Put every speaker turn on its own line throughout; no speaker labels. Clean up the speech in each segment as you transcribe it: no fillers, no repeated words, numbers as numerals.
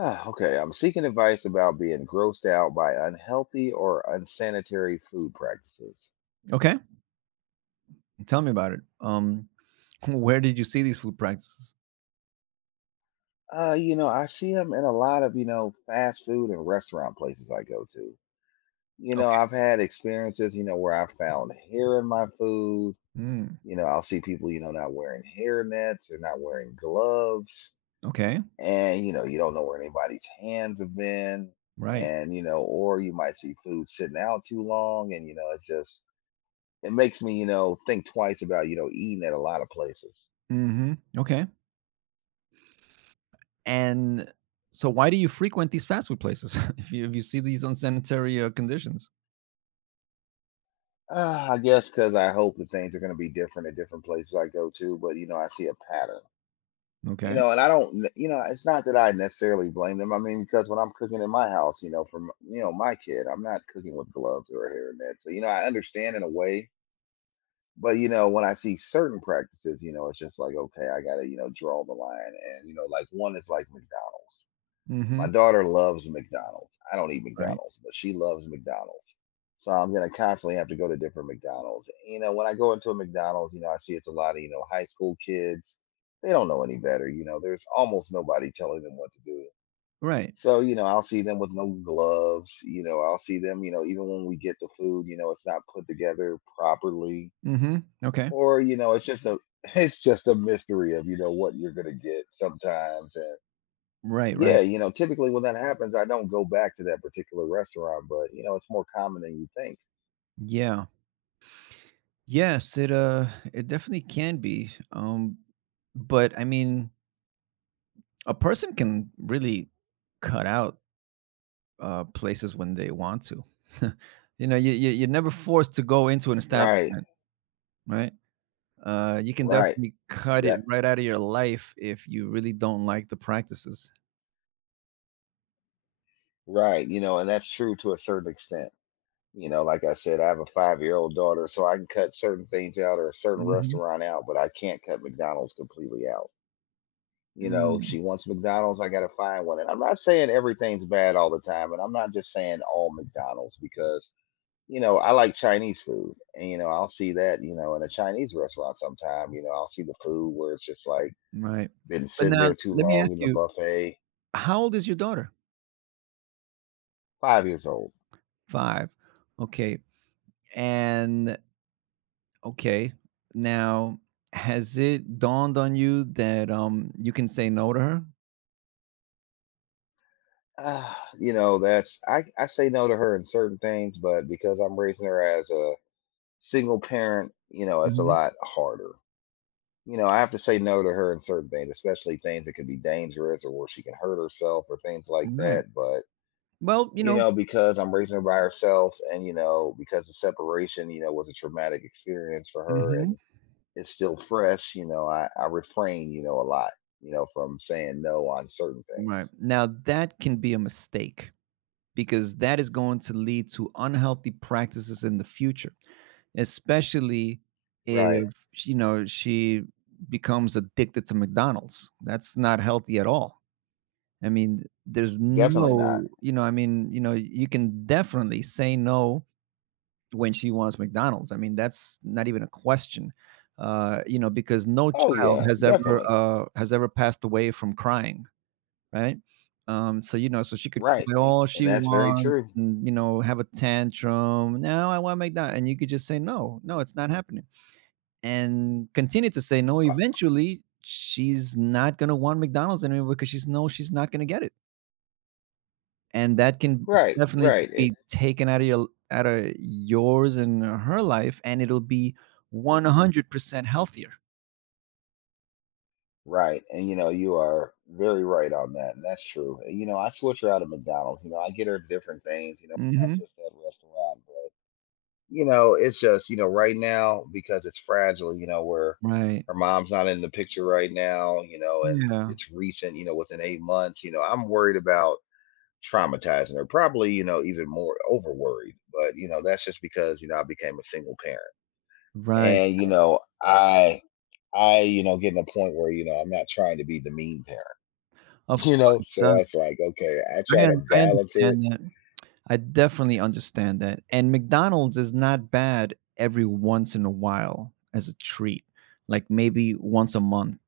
Ah, okay, I'm seeking advice about being grossed out by unhealthy or unsanitary food practices.
Okay, tell me about it. Where did you see these food practices?
I see them in a lot of fast food and restaurant places I go to.
Okay.
I've had experiences where I found hair in my food.
Mm,
I'll see people not wearing hair nets, they're not wearing gloves,
okay.
and you don't know where anybody's hands have been.
Right.
Or you might see food sitting out too long, it's just it makes me think twice about eating at a lot of places.
hmm Okay. And so, why do you frequent these fast food places if you see these unsanitary conditions?
I guess because I hope that things are going to be different at different places I go to, but I see a pattern, you
Okay.
know, and I don't. It's not that I necessarily blame them. I mean, because when I'm cooking in my house, from my kid, I'm not cooking with gloves or a hairnet. So I understand in a way, but when I see certain practices, it's just like, okay, I got to draw the line. And like one is like McDonald's. My
hmm
daughter loves McDonald's. I don't eat
Right.
McDonald's, but she loves McDonald's. So I'm gonna constantly have to go to different McDonald's. When I go into a McDonald's, I see it's a lot of high school kids. They don't know any better. There's almost nobody telling them what to do.
Right.
So I'll see them with no gloves. I'll see them, even when we get the food, it's not put together properly.
hmm Okay.
Or, it's just a it's just a mystery of what you're gonna get sometimes.
Right.
Yeah,
Right.
typically when that happens, I don't go back to that particular restaurant, but it's more common than you think.
Yeah. Yes. It definitely can be. But I mean, a person can really cut out places when they want to. You know, you're never forced to go into an
Right,
establishment, right? You can
right.
definitely cut it
That
right out of your life if you really don't like the practices.
Right, and that's true to a certain extent. Like I said, I have a five-year-old daughter, so I can cut certain things out or a certain
Hmm
restaurant out, but I can't cut McDonald's completely out.
Mm,
She wants McDonald's, I gotta find one. And I'm not saying everything's bad all the time, and I'm not just saying all McDonald's because I like Chinese food, and I'll see that, in a Chinese restaurant sometime. I'll see the food where it's just like
right.
been
But
sitting
now
there too
let me
long
ask
in the
you,
buffet.
how old is your daughter?
5 years old.
Five. Okay. And okay. Now, has it dawned on you that you can say no to her?
Ah, you know, that's I say no to her in certain things, but because I'm raising her as a single parent, it's a
Hmm
lot harder. I have to say no to her in certain things, especially things that could be dangerous or where she can hurt herself or things like
Right.
that. But
Well, you
you
know,
know, because I'm raising her by herself and because the separation was a traumatic experience for her
mhm.
and it's still fresh. I refrain a lot, from saying no on certain
Right.
things.
Now that can be a mistake because that is going to lead to unhealthy practices in the future, especially
Right.
if you know she becomes addicted to McDonald's. That's not healthy at all. I mean, there's
Definitely not.
no, you know, I mean, you know, you can definitely say no when she wants McDonald's. I mean, that's not even a question. You know, because no
Oh,
child
yeah, definitely.
has ever passed away from crying, right? So, you know, so she could
Right.
cry
And,
all
and
she
that's very
wants
true.
and, you know, have a tantrum. No, I want to make that. And you could just say, no, no, it's not happening. And continue to say no.
Uh,
Eventually, she's not going to want McDonald's anymore because she's not going to get it. And that can
Right.
definitely
Right.
be taken out of out of yours and her life. And it'll be 100% healthier.
Right. And you are very right on that. And that's true. And I switch her out of McDonald's. I get her different things, not
Hmm
just that restaurant, but you know, it's just, you know, right now because it's fragile, where
Right.
her mom's not in the picture right now, and
Yeah.
it's recent, within eight months. I'm worried about traumatizing her, probably, even more over worried. But that's just because I became a single parent.
Right.
And I getting a point where I'm not trying to be the mean parent,
Of course.
So that's like, okay, I try to
I
balance it.
understand that. I definitely understand that. And McDonald's is not bad every once in a while as a treat, like maybe once a month,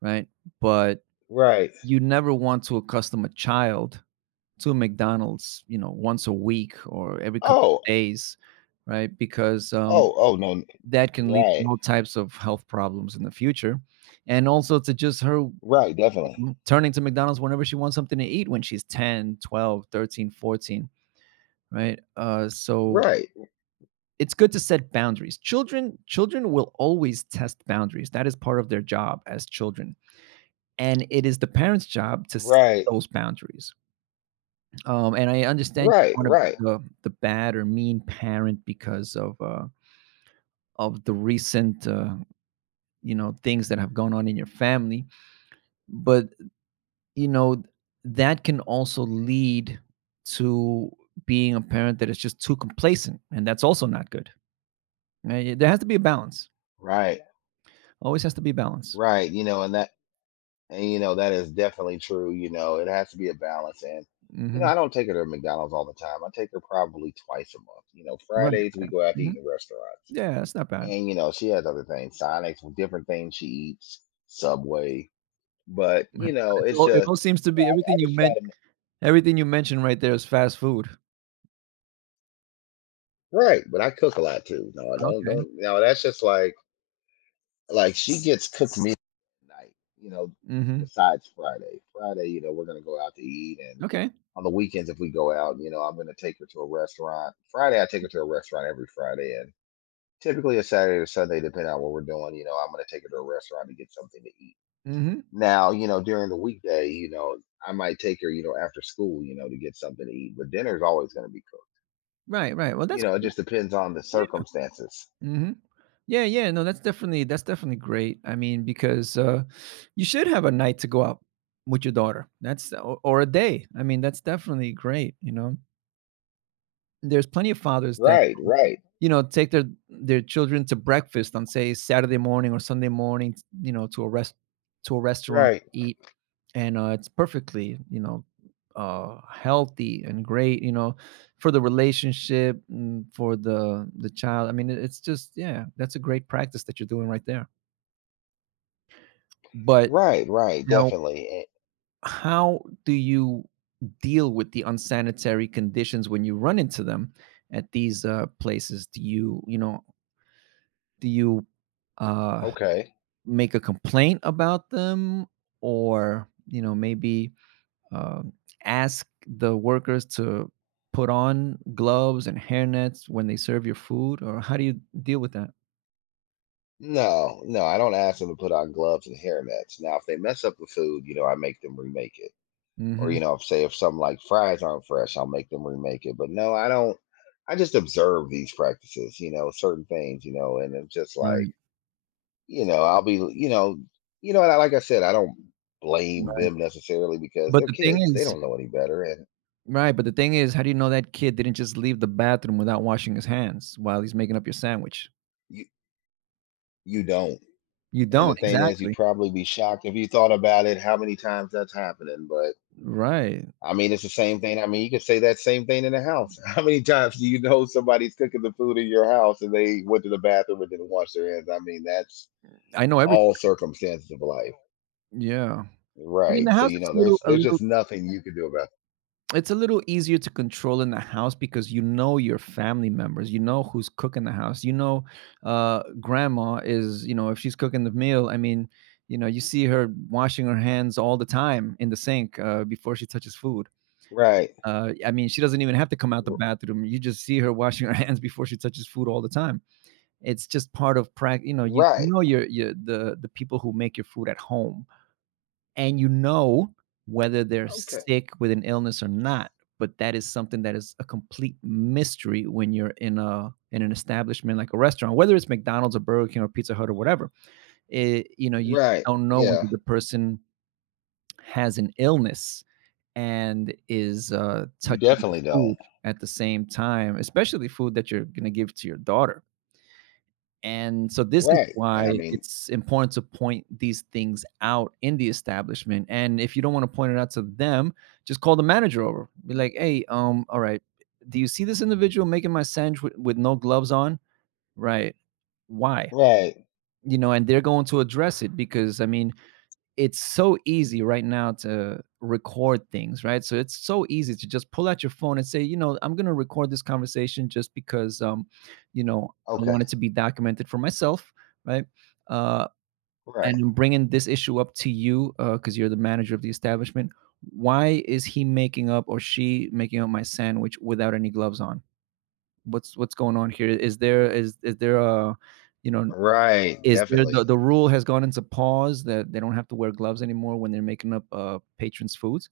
right? But
Right.
you never want to accustom a child to McDonald's, you know, once a week or every couple
Oh,
of days, right? Because
oh no.
that can lead to
Right.
all types of health problems in the future. And also to just her,
Right,
you
definitely.
know, turning to McDonald's whenever she wants something to eat when she's 10, 12, 13, 14, right? So
Right.
it's good to set boundaries. Children will always test boundaries. That is part of their job as children, and it is the parents' job to set
Right.
those boundaries. And I understand you
Right.
want to be
Right. Yeah.
the bad or mean parent because of the recent you know, things that have gone on in your family, but you know that can also lead to being a parent that is just too complacent, and that's also not good. There has to be a balance.
Right.
Always has to be a balance.
Right. You know, and that and you know that is definitely true. It has to be a balance. And
Hmm
I don't take her to McDonald's all the time. I take her probably twice a month.
Right.
Fridays we go out to
Mhm.
eat in restaurants.
Yeah, that's not bad.
And she has other things, Sonics with different things she eats, Subway. But
Right.
you
But
know,
it's
it's
all it
just
all seems to
you know,
be
I
everything you
just try
meant
to ma-
everything you mentioned right there is fast food.
Right, but I cook a lot too. No, don't
Okay.
don't no, that's just like she gets cooked meat at night, you know,
Mhm.
besides Friday. Friday, we're gonna go out to eat and
Okay.
on the weekends if we go out, I'm gonna take her to a restaurant. Friday I take her to a restaurant every Friday and typically a Saturday or Sunday, depending on what we're doing, I'm gonna take her to a restaurant to get something to eat.
Mhm.
Now, during the weekday, I might take her, after school, to get something to eat, but dinner's always gonna be cooked.
Right, right. Well, that's
It
cool.
just depends on the
Yeah.
circumstances.
Mhm. Yeah, yeah. No, that's definitely, that's definitely great. I mean, because, you should have a night to go out with your daughter. That's or a day. I mean, that's definitely great, you know? There's plenty of fathers that,
Right, right,
you know, take their children to breakfast on, say, Saturday morning or Sunday morning, you know, to a rest to a restaurant,
right.
eat, and it's perfectly, you know, healthy and great, you know, for the relationship, mm, for the child. I mean, it's just, yeah, that's a great practice that you're doing right there. But
Right, right,
now,
definitely.
how do you deal with the unsanitary conditions when you run into them at these places? Do you, you know, do you, uh
Okay.
make a complaint about them, or you know, maybe, um, ask the workers to put on gloves and hairnets when they serve your food, or how do you deal with that?
No, no, I don't ask them to put on gloves and hairnets. Now, if they mess up the food, I make them remake it. Or,
Mhm.
you know, if something like fries aren't fresh, I'll make them remake it. But no, I don't. I just observe these practices, certain things, and it's just like,
Right,
you know, I'll be, you know, like I said, I don't blame
right.
them necessarily because
But
they're
the thing
kids. They
is
don't know any better, and
Right, but the thing is, how do you know that kid didn't just leave the bathroom without washing his hands while he's making up your sandwich?
you you don't.
You
And the
don't,
thing is, you'd
exactly.
probably be shocked if you thought about it, how many times that's happening. But
Right.
I mean, it's the same thing. I mean, you can say that same thing in the house. How many times do you know somebody's cooking the food in your house and they went to the bathroom and didn't wash their hands? I mean, that's
I know everything.
all circumstances of life,
Yeah. But in the
right? So
house,
you
it's
know,
a little
there's
a
there's
little
just nothing you can do about it,
It's a little easier to control in the house because you know your family members, you know who's cooking the house, you know, grandma is, you know, if she's cooking the meal, I mean, you know, you see her washing her hands all the time in the sink, before she touches food.
right?
I mean, she doesn't even have to come out the
R-
bathroom. You just see her washing her hands before she touches food all the time. It's just part of practice. You know, you
Right?
know your the people who make your food at home and you know whether they're
Okay.
sick with an illness or not, but that is something that is a complete mystery when you're in a, in an establishment like a restaurant, whether it's mcdonald's or burger king or pizza hut or whatever it, you know, you
Right?
don't know whether
Yeah.
the person has an illness and is,
You
touching the
definitely don't,
food at the same time, especially food that you're going to give to your daughter. And so this is
right? And
why
I mean,
it's important to point these things out in the establishment. And if you don't want to point it out to them, just call the manager over. Be like, "Hey, all right, do you see this individual making my sandwich with no gloves on? Right? Why?
right?
You know?" And they're going to address it because I mean, it's so easy right now to record things, right? So it's so easy to just pull out your phone and say, you know, I'm going to record this conversation just because, you know, I
Okay.
want it to be documented for myself, right? Uh,
Right?
and I'm bringing this issue up to you because you're the manager of the establishment. Why is he making up or she making up my sandwich without any gloves on? What's going on here? Is there a, you know,
Right?
is there the
Definitely.
the rule has gone into pause that they don't have to wear gloves anymore when they're making up, patrons' foods,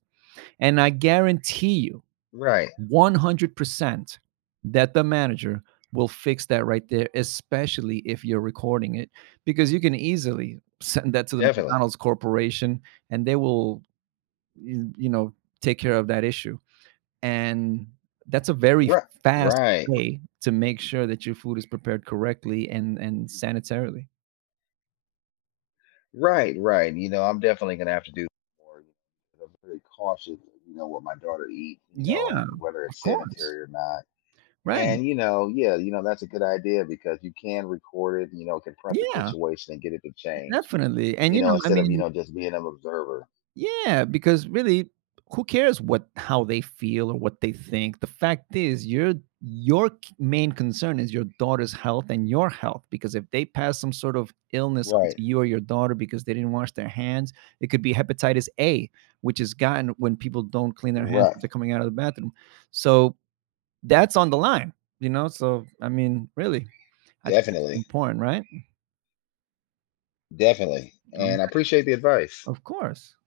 and I guarantee you
Right?
100% that the manager will fix that right there, especially if you're recording it, because you can easily send that to the
Definitely.
McDonald's corporation, and they will, you know, take care of that issue, and that's a very
Right?
fast
Right?
way to make sure that your food is prepared correctly and sanitarily.
Right, right. I'm definitely gonna have to do more. I'm very cautious what my daughter eats,
Yeah,
and whether
of
it's
course.
sanitary or not.
Right.
Yeah, that's a good idea because you can record it, confront the
Yeah,
situation and get it to change,
definitely. And,
you
you
know,
know, I
instead of, you
mean,
know, just being an observer.
yeah, because really, who cares what how they feel or what they think? The fact is your c main concern is your daughter's health and your health, because if they pass some sort of illness onto
Right,
you or your daughter because they didn't wash their hands, it could be hepatitis A, which is gotten when people don't clean their hands
right.
after coming out of the bathroom. So, that's on the line, you know? So, I mean, really, I think that's
Definitely,
important, right?
definitely. And I appreciate the advice.
Of course.